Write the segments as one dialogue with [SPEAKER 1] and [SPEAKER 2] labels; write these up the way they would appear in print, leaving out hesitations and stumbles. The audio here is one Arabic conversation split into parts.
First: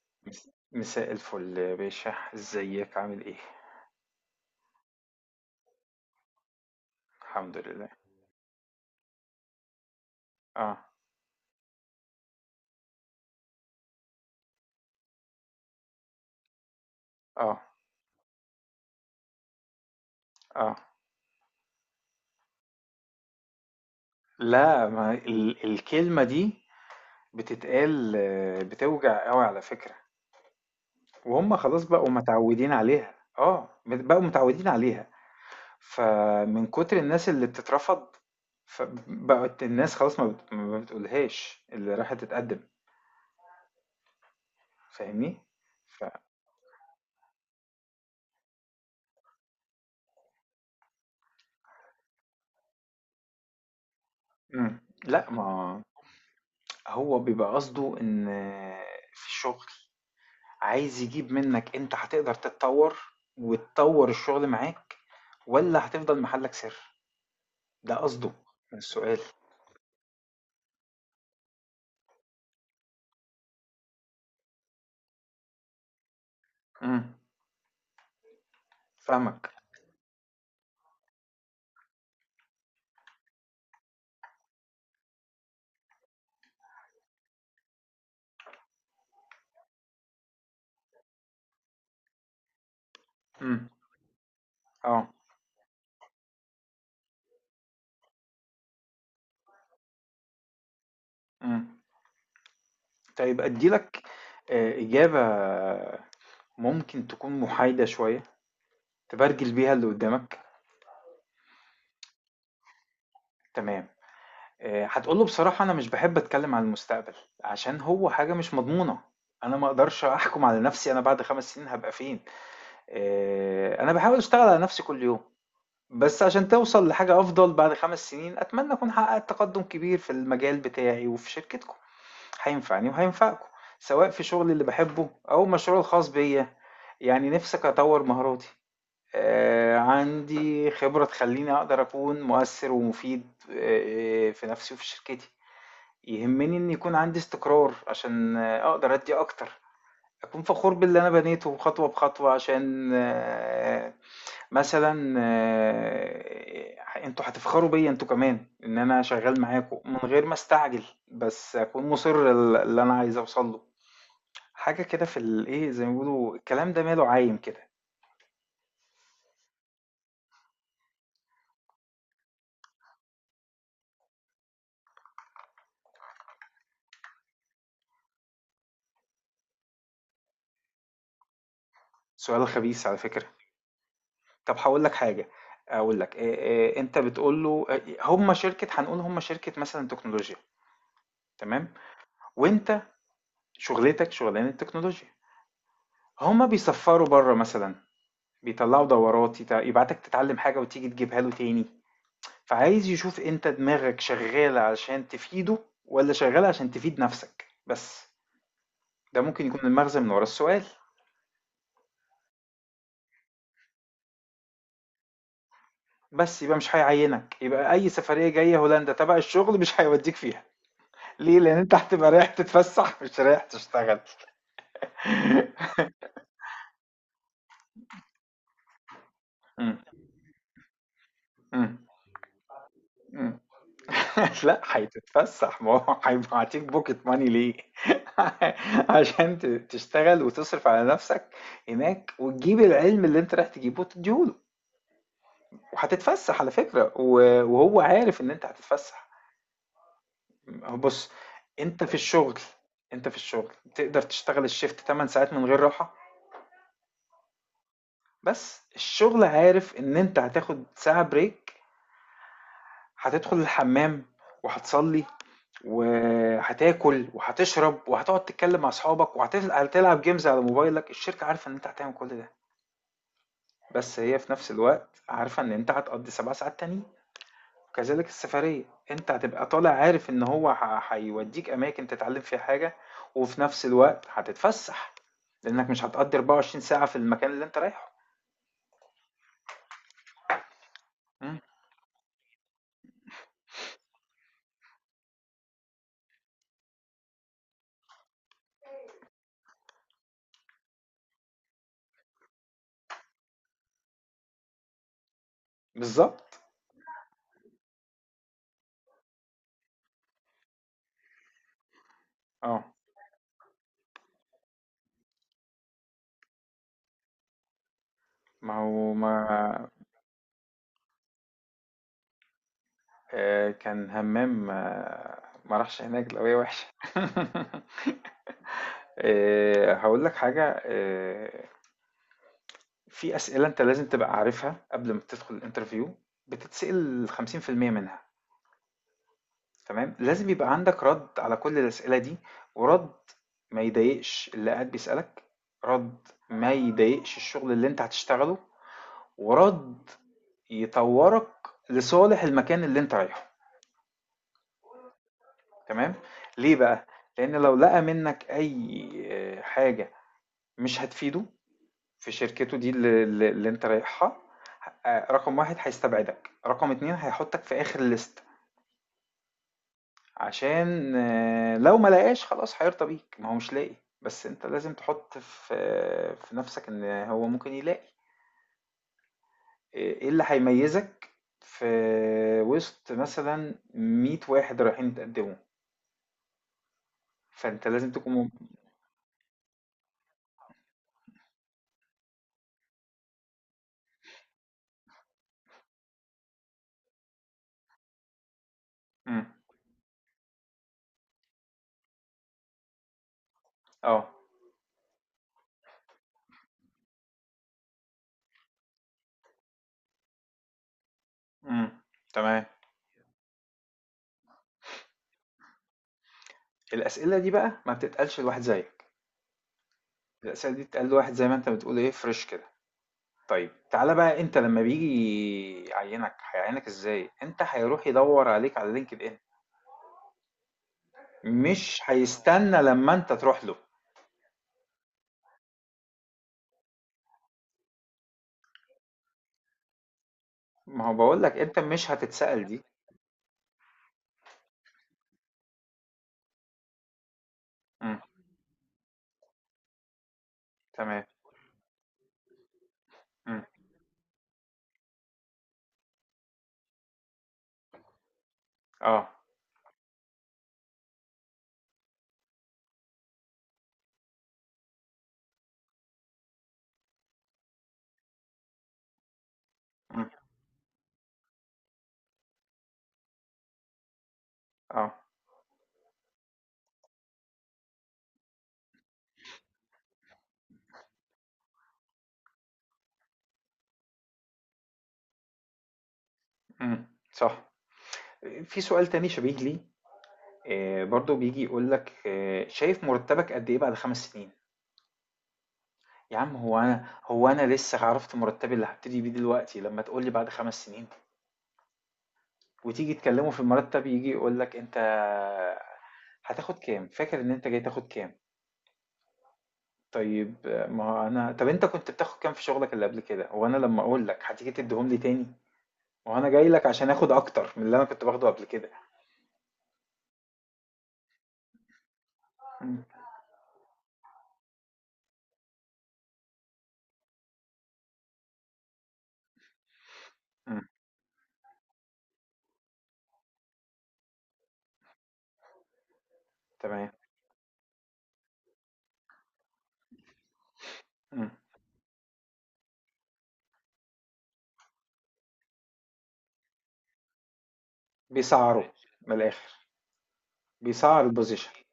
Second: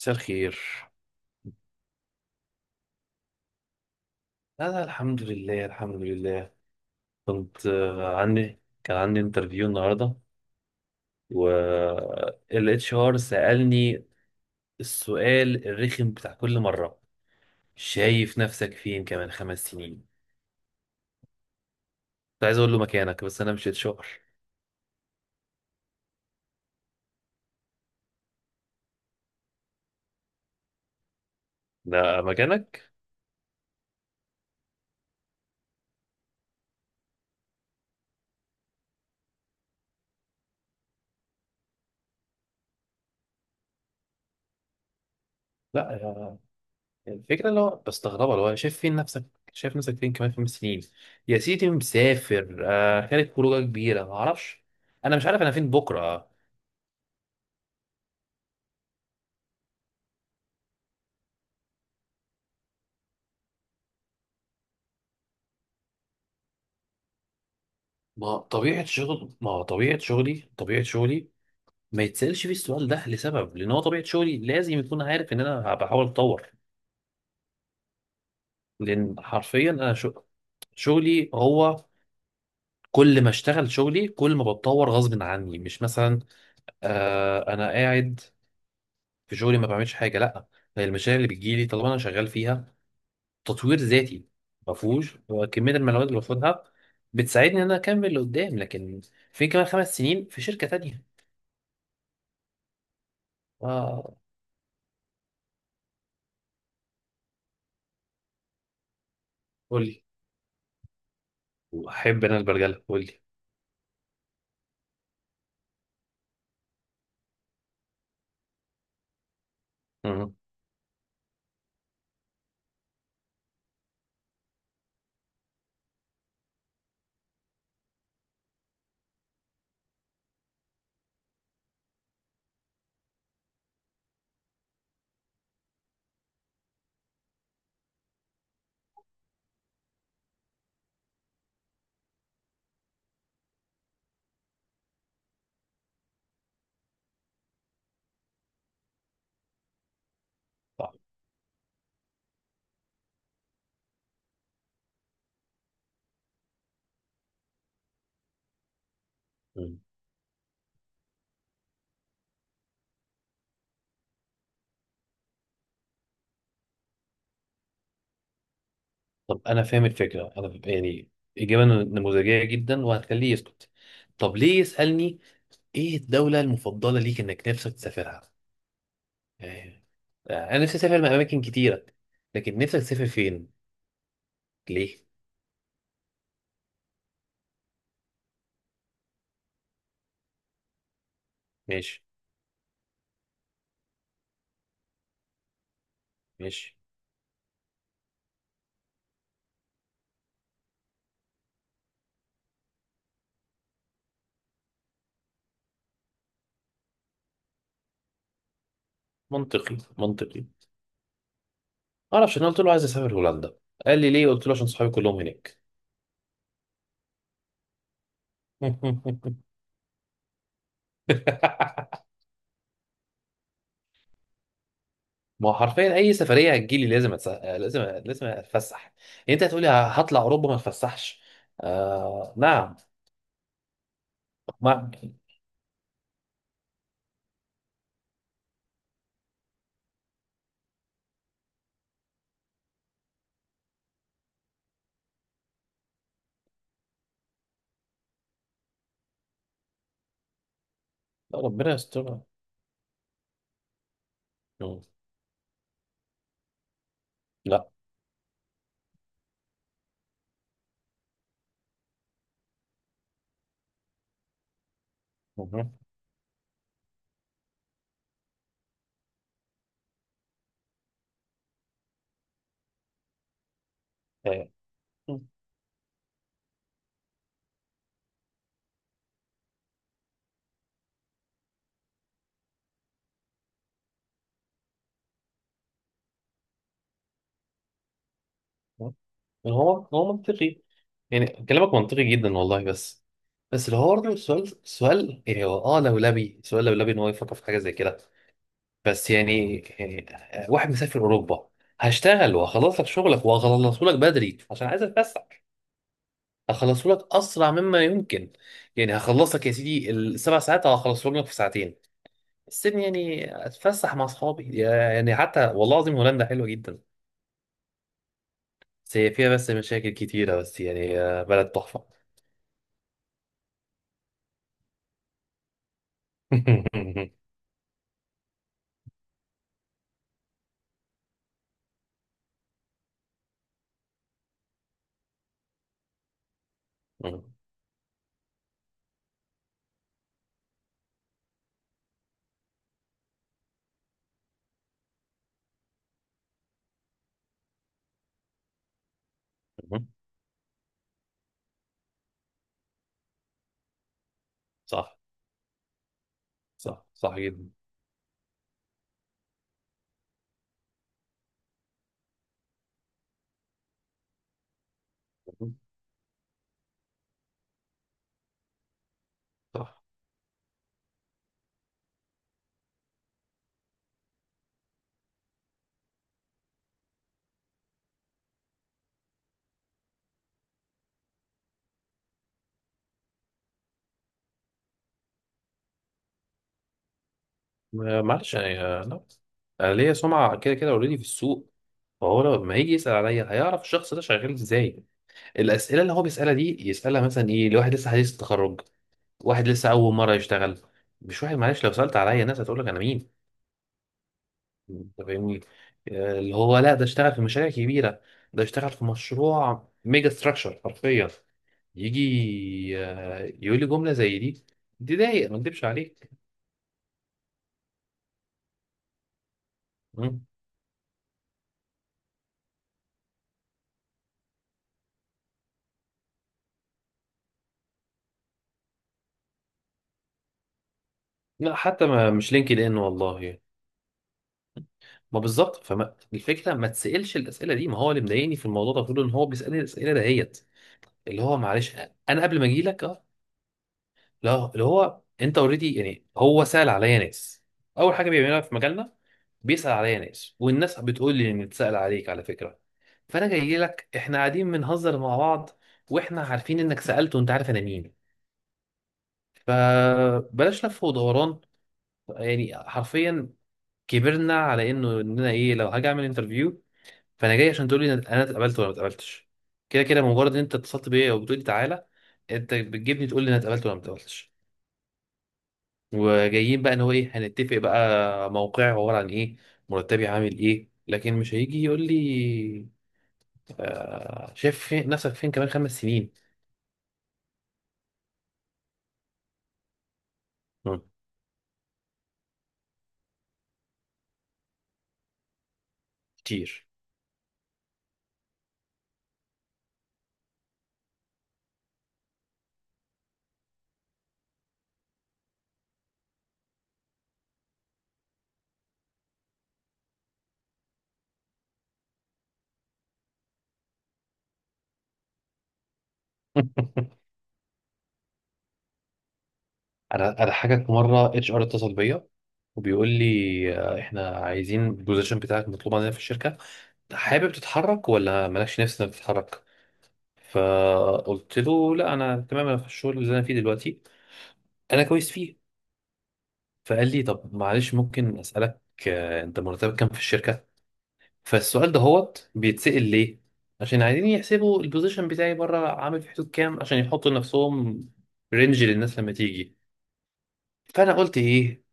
[SPEAKER 1] مساء الخير.
[SPEAKER 2] مساء الفل يا باشا، ازيك عامل ايه؟
[SPEAKER 1] أنا الحمد لله، الحمد لله.
[SPEAKER 2] الحمد
[SPEAKER 1] كنت
[SPEAKER 2] لله.
[SPEAKER 1] آه، عندي كان عندي انترفيو النهاردة،
[SPEAKER 2] اه.
[SPEAKER 1] وال اتش ار سألني السؤال الرخم بتاع كل مرة:
[SPEAKER 2] اه.
[SPEAKER 1] شايف نفسك فين كمان 5 سنين؟
[SPEAKER 2] اه.
[SPEAKER 1] كنت عايز أقول له مكانك، بس أنا مش اتش ار.
[SPEAKER 2] لا، ما الكلمة دي بتتقال، بتوجع قوي على فكرة. وهم خلاص بقوا
[SPEAKER 1] ده
[SPEAKER 2] متعودين
[SPEAKER 1] مكانك؟
[SPEAKER 2] عليها، اه بقوا متعودين عليها. فمن كتر الناس اللي بتترفض، فبقت الناس خلاص ما بتقولهاش، اللي راحت تتقدم، فاهمني؟
[SPEAKER 1] لا
[SPEAKER 2] ف...
[SPEAKER 1] يا- الفكرة اللي هو بستغربها، اللي هو شايف فين نفسك، شايف نفسك فين كمان خمس سنين. يا سيدي مسافر، خارج خروجة كبيرة معرفش،
[SPEAKER 2] مم.
[SPEAKER 1] أنا مش
[SPEAKER 2] لا،
[SPEAKER 1] عارف أنا فين
[SPEAKER 2] ما
[SPEAKER 1] بكرة.
[SPEAKER 2] هو بيبقى قصده ان في الشغل عايز يجيب منك انت هتقدر تتطور وتطور الشغل معاك، ولا هتفضل محلك سر؟ ده قصده
[SPEAKER 1] ما
[SPEAKER 2] من
[SPEAKER 1] طبيعة
[SPEAKER 2] السؤال.
[SPEAKER 1] شغل ما طبيعة شغلي طبيعة شغلي ما يتسألش فيه السؤال ده، لسبب، لأن هو طبيعة شغلي لازم يكون عارف إن أنا بحاول أتطور.
[SPEAKER 2] امم.
[SPEAKER 1] لأن
[SPEAKER 2] فاهمك.
[SPEAKER 1] حرفيا شغلي هو، كل ما اشتغل شغلي كل ما بتطور غصب عني. مش مثلا آه أنا قاعد في شغلي ما بعملش حاجة، لأ، هي المشاريع اللي بتجيلي طالما أنا شغال فيها
[SPEAKER 2] امم.
[SPEAKER 1] تطوير ذاتي ما
[SPEAKER 2] اه.
[SPEAKER 1] فيهوش، هو كمية المعلومات اللي باخدها بتساعدني إن أنا أكمل لقدام، لكن فين كمان 5 سنين في شركة تانية.
[SPEAKER 2] امم. طيب اديلك
[SPEAKER 1] آه.
[SPEAKER 2] اجابة ممكن تكون محايدة شوية تبرجل بيها
[SPEAKER 1] قول
[SPEAKER 2] اللي
[SPEAKER 1] لي،
[SPEAKER 2] قدامك.
[SPEAKER 1] احب انا البرجله، قول لي.
[SPEAKER 2] تمام. هتقوله بصراحة انا مش بحب اتكلم عن المستقبل، عشان هو حاجة مش مضمونة. انا ما اقدرش
[SPEAKER 1] مم.
[SPEAKER 2] احكم على نفسي انا بعد 5 سنين هبقى فين. انا بحاول اشتغل على نفسي كل يوم، بس عشان توصل لحاجة أفضل. بعد 5 سنين أتمنى أكون حققت تقدم كبير في المجال بتاعي وفي شركتكم، هينفعني وهينفعكم، سواء في شغلي اللي بحبه أو مشروع الخاص بيا. يعني نفسك أطور مهاراتي. آه، عندي خبرة تخليني أقدر أكون مؤثر ومفيد، في نفسي وفي شركتي. يهمني إن يكون عندي استقرار عشان أقدر أدي أكتر. أكون فخور
[SPEAKER 1] صح.
[SPEAKER 2] باللي أنا بنيته خطوة بخطوة عشان مثلًا أنتم هتفخروا بيّا أنتم كمان، إن أنا شغّال معاكم،
[SPEAKER 1] مم.
[SPEAKER 2] من غير ما أستعجل، بس أكون مُصِر ل اللي أنا عايز أوصل له. حاجة كده في الإيه، زي ما بيقولوا الكلام ده ماله عايم كده.
[SPEAKER 1] طب انا فاهم الفكره، انا يعني اجابه نموذجيه جدا وهتخليه يسكت. طب ليه يسالني ايه الدوله المفضله ليك انك نفسك تسافرها؟ يعني آه، انا نفسي اسافر اماكن كتيره.
[SPEAKER 2] سؤال
[SPEAKER 1] لكن نفسك
[SPEAKER 2] خبيث على
[SPEAKER 1] تسافر
[SPEAKER 2] فكرة.
[SPEAKER 1] فين؟
[SPEAKER 2] طب هاقول لك
[SPEAKER 1] ليه؟
[SPEAKER 2] حاجة. أقول لك، أنت بتقول له، هم شركة، هنقول هم شركة مثلًا تكنولوجيا، تمام.
[SPEAKER 1] ماشي.
[SPEAKER 2] وأنت شُغلتك شُغلانة تكنولوجيا، هم
[SPEAKER 1] ماشي.
[SPEAKER 2] بيسفّروا برّه مثلًا، بيطلّعوا دورات، يبعتك تتعلّم حاجة وتيجي تجيبها له تاني. فعايز يشوف انت دماغك شغالة عشان تفيده ولا شغالة عشان تفيد نفسك بس. ده ممكن يكون
[SPEAKER 1] منطقي.
[SPEAKER 2] المغزى من ورا
[SPEAKER 1] منطقي.
[SPEAKER 2] السؤال.
[SPEAKER 1] ما اعرفش، انا قلت له عايز اسافر هولندا، قال لي ليه، قلت له عشان صحابي كلهم هناك.
[SPEAKER 2] بس يبقى مش هيعينك، يبقى اي سفرية جاية هولندا تبع الشغل مش هيوديك فيها. ليه؟ لان انت هتبقى رايح تتفسح مش رايح تشتغل.
[SPEAKER 1] ما هو حرفيا اي سفريه هتجيلي لازم لازم اتفسح. يعني انت هتقولي
[SPEAKER 2] م-
[SPEAKER 1] هطلع اوروبا ما اتفسحش؟
[SPEAKER 2] م-
[SPEAKER 1] نعم.
[SPEAKER 2] م. لا،
[SPEAKER 1] ما
[SPEAKER 2] هتتفسح. ما هو هيبعتيك بوكيت ماني ليه؟ عشان تشتغل وتصرف على نفسك هناك، وتجيب العلم اللي انت رايح تجيبه وتديهوله. وهتتفسح على فكرة، وهو عارف ان انت هتتفسح. هو بص،
[SPEAKER 1] ربنا
[SPEAKER 2] انت في
[SPEAKER 1] يستر.
[SPEAKER 2] الشغل انت في الشغل تقدر تشتغل الشيفت
[SPEAKER 1] مم.
[SPEAKER 2] 8 ساعات من غير راحة.
[SPEAKER 1] لا.
[SPEAKER 2] بس الشغل عارف ان انت هتاخد ساعة بريك، هتدخل الحمام وهتصلي
[SPEAKER 1] مم.
[SPEAKER 2] وهتاكل وهتشرب وهتقعد تتكلم مع اصحابك وهتلعب جيمز على موبايلك. الشركة عارفة ان انت هتعمل كل ده، بس هي في
[SPEAKER 1] آه.
[SPEAKER 2] نفس الوقت
[SPEAKER 1] مم.
[SPEAKER 2] عارفة ان انت هتقضي 7 ساعات تانيين. كذلك السفرية، انت هتبقى طالع عارف ان هو هيوديك اماكن تتعلم فيها حاجة، وفي نفس الوقت هتتفسح، لانك مش هتقضي 24 ساعة في المكان اللي انت رايحه.
[SPEAKER 1] هو منطقي، يعني
[SPEAKER 2] مم.
[SPEAKER 1] كلامك منطقي جدا والله، بس. بس اللي هو برضه السؤال سؤال، يعني هو لولبي، سؤال لولبي ان هو يفكر في حاجه زي كده. بس يعني واحد مسافر اوروبا، هشتغل وهخلص لك شغلك وهخلصه لك بدري عشان عايز اتفسح،
[SPEAKER 2] بالظبط.
[SPEAKER 1] هخلصه لك اسرع مما يمكن. يعني هخلصك يا سيدي الـ 7 ساعات هخلصهم لك في ساعتين.
[SPEAKER 2] اه.
[SPEAKER 1] السيبني يعني اتفسح مع اصحابي. يعني حتى والله العظيم هولندا حلوه جدا،
[SPEAKER 2] ما هو
[SPEAKER 1] بس هي
[SPEAKER 2] ما.
[SPEAKER 1] فيها مشاكل كتيره، بس يعني آه، بلد تحفه.
[SPEAKER 2] آه، كان همام، ما راحش هناك لو هي وحشة. آه، هقول لك حاجة. في أسئلة أنت لازم تبقى عارفها قبل ما تدخل الانترفيو. بتتسأل 50% منها. تمام، لازم يبقى عندك رد على كل الأسئلة دي. ورد ما يضايقش اللي قاعد بيسألك، رد ما يضايقش الشغل اللي انت هتشتغله، ورد يطورك لصالح المكان اللي انت رايحه،
[SPEAKER 1] صح.
[SPEAKER 2] تمام. ليه بقى؟
[SPEAKER 1] صح صح
[SPEAKER 2] لأن
[SPEAKER 1] جدا.
[SPEAKER 2] لو لقى منك أي حاجة مش هتفيده في شركته دي اللي انت رايحها. رقم واحد هيستبعدك، رقم اتنين هيحطك في آخر الليست.
[SPEAKER 1] صح.
[SPEAKER 2] عشان لو ما لقاش خلاص هيرضى بيك ما هو مش لاقي. بس انت لازم تحط في نفسك ان هو ممكن يلاقي. ايه اللي هيميزك في وسط مثلا 100 واحد رايحين يتقدموا. فانت لازم تكون مم.
[SPEAKER 1] معلش يعني، آه، لا، انا ليا سمعه كده كده اوريدي في السوق، فهو لما هيجي يسال عليا هيعرف الشخص ده شغال ازاي. الاسئله اللي هو بيسالها دي يسالها مثلا ايه لواحد لسه حديث التخرج،
[SPEAKER 2] مم.
[SPEAKER 1] واحد لسه اول مره يشتغل، مش واحد، معلش لو سالت عليا الناس هتقول لك انا مين.
[SPEAKER 2] اه.
[SPEAKER 1] انت فاهمني، آه، اللي هو، لا ده اشتغل في مشاريع كبيره، ده اشتغل في مشروع ميجا ستراكشر حرفيا.
[SPEAKER 2] مم. تمام.
[SPEAKER 1] يجي آه، يقول لي جمله زي دي، دي ضايق ما اكدبش عليك.
[SPEAKER 2] الاسئله دي بقى ما بتتقالش لواحد زيك.
[SPEAKER 1] مم.
[SPEAKER 2] الاسئله دي بتتقال لواحد زي ما انت بتقول ايه، فريش كده. طيب تعالى بقى، انت لما بيجي يعينك هيعينك ازاي؟ انت هيروح يدور عليك على لينكد ان،
[SPEAKER 1] لا
[SPEAKER 2] مش
[SPEAKER 1] حتى ما مش لينكد
[SPEAKER 2] هيستنى
[SPEAKER 1] ان
[SPEAKER 2] لما انت
[SPEAKER 1] والله.
[SPEAKER 2] تروح له.
[SPEAKER 1] ما بالظبط، فما الفكره ما تسالش الاسئله دي. ما هو اللي مضايقني في الموضوع ده كله ان هو بيسالني الاسئله دهيت
[SPEAKER 2] ما هو
[SPEAKER 1] اللي
[SPEAKER 2] بقول لك
[SPEAKER 1] هو
[SPEAKER 2] انت
[SPEAKER 1] معلش،
[SPEAKER 2] مش
[SPEAKER 1] انا قبل
[SPEAKER 2] هتتسأل
[SPEAKER 1] ما اجي
[SPEAKER 2] دي.
[SPEAKER 1] لك آه، لا اللي هو انت اوريدي، يعني هو سأل عليا ناس، اول
[SPEAKER 2] امم.
[SPEAKER 1] حاجه بيعملها في مجالنا بيسأل عليا ناس، والناس
[SPEAKER 2] تمام.
[SPEAKER 1] بتقول لي ان اتسأل عليك على فكره. فانا
[SPEAKER 2] امم.
[SPEAKER 1] جاي لك، احنا قاعدين بنهزر مع بعض واحنا عارفين انك سألت وانت عارف انا مين.
[SPEAKER 2] اه.
[SPEAKER 1] فبلاش لف ودوران، يعني حرفيا كبرنا على انه ان انا ايه لو هاجي اعمل انترفيو. فانا جاي عشان تقول لي انا اتقبلت ولا ما اتقبلتش. كده كده
[SPEAKER 2] امم.
[SPEAKER 1] مجرد ان انت اتصلت بيا وبتقول لي تعالى انت بتجيبني تقول لي انا اتقبلت ولا ما اتقبلتش.
[SPEAKER 2] اه.
[SPEAKER 1] وجايين بقى ان هو ايه هنتفق بقى موقعي عباره عن ايه، مرتبي عامل ايه، لكن مش هيجي يقول لي آه شايف فين نفسك فين كمان 5 سنين.
[SPEAKER 2] امم. صح. في سؤال تاني شبيه لي.
[SPEAKER 1] مم،
[SPEAKER 2] آه برضو بيجي يقول لك، آه شايف مرتبك قد ايه بعد 5 سنين. يا عم، هو
[SPEAKER 1] كتير.
[SPEAKER 2] انا هو انا لسه عرفت مرتبي اللي هبتدي بيه دلوقتي، لما تقول لي بعد 5 سنين. وتيجي تكلمه في المرتب يجي يقول لك انت هتاخد كام، فاكر ان انت جاي تاخد كام. طيب، ما هو أنا، طب أنت كنت بتاخد كام في شغلك اللي قبل كده؟ وأنا لما أقول لك هتيجي تديهم لي تاني؟ وأنا جاي لك عشان آخد أكتر من اللي أنا كنت باخده قبل كده.
[SPEAKER 1] انا اضحكك، في مره اتش ار اتصل بيا
[SPEAKER 2] مم.
[SPEAKER 1] وبيقول لي آه، احنا عايزين البوزيشن بتاعك مطلوب عندنا في الشركه، حابب تتحرك ولا مالكش نفس انك تتحرك.
[SPEAKER 2] مم.
[SPEAKER 1] فقلت له لا انا تمام، انا في الشغل اللي انا فيه دلوقتي انا كويس فيه. فقال
[SPEAKER 2] تمام.
[SPEAKER 1] لي طب معلش ممكن اسالك آه، انت مرتبك كام في الشركه.
[SPEAKER 2] مم.
[SPEAKER 1] فالسؤال ده هوت بيتسأل ليه؟ عشان عايزين يحسبوا البوزيشن بتاعي بره عامل في حدود كام عشان يحطوا لنفسهم
[SPEAKER 2] بيسعروا.
[SPEAKER 1] رينج للناس لما
[SPEAKER 2] من
[SPEAKER 1] تيجي.
[SPEAKER 2] الآخر
[SPEAKER 1] فانا
[SPEAKER 2] بيسعر
[SPEAKER 1] قلت
[SPEAKER 2] البوزيشن.
[SPEAKER 1] ايه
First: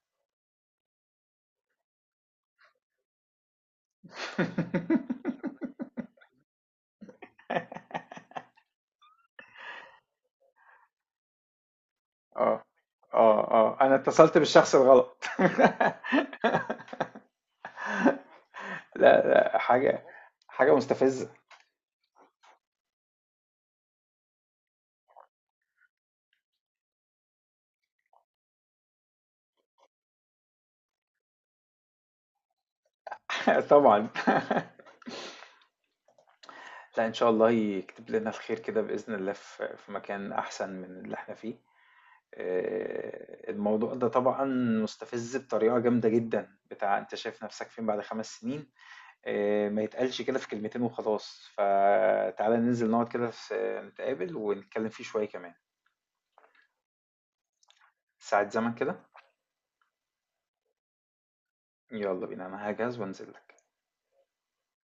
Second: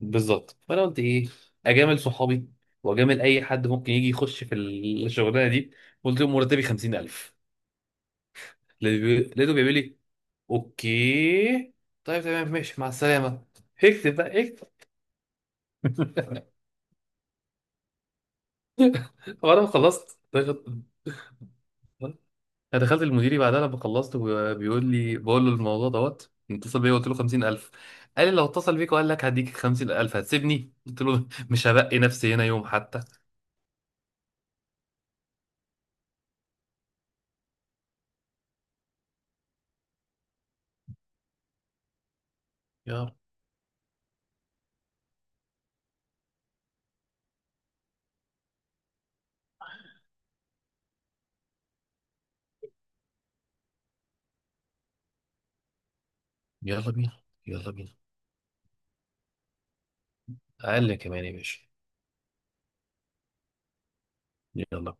[SPEAKER 1] بالظبط، فانا قلت ايه، اجامل صحابي واجامل اي حد ممكن يجي يخش في الشغلانه دي. قلت لهم مرتبي 50000. لقيته بيقول لي اوكي، طيب تمام
[SPEAKER 2] اه.
[SPEAKER 1] ماشي مع السلامه.
[SPEAKER 2] اه. اه انا
[SPEAKER 1] اكتب
[SPEAKER 2] اتصلت
[SPEAKER 1] بقى، اكتب.
[SPEAKER 2] بالشخص الغلط. لا لا،
[SPEAKER 1] وانا
[SPEAKER 2] حاجه.
[SPEAKER 1] خلصت.
[SPEAKER 2] حاجه مستفزه.
[SPEAKER 1] انا دخلت المديري بعدها لما خلصت وهو بيقول لي، بقول له الموضوع دوت اتصل بيا قلت له 50000. قال لي لو اتصل بيك وقال لك هديك 50000 هتسيبني، قلت له مش هبقي نفسي هنا يوم حتى.
[SPEAKER 2] طبعا. لا، ان شاء الله يكتب لنا الخير كده باذن الله، في مكان احسن من اللي احنا فيه.
[SPEAKER 1] يلا.
[SPEAKER 2] آه، الموضوع ده طبعا مستفز بطريقة جامدة جدا، بتاع انت شايف نفسك فين بعد 5 سنين. آه، ما يتقالش كده في كلمتين وخلاص. فتعالى ننزل نقعد كده نتقابل ونتكلم فيه شوية كمان
[SPEAKER 1] يلا بينا. يلا بينا.
[SPEAKER 2] ساعة زمن كده.
[SPEAKER 1] اقل كمان يا باشا.
[SPEAKER 2] يلا بينا انا هجهز وانزل لك
[SPEAKER 1] يلا.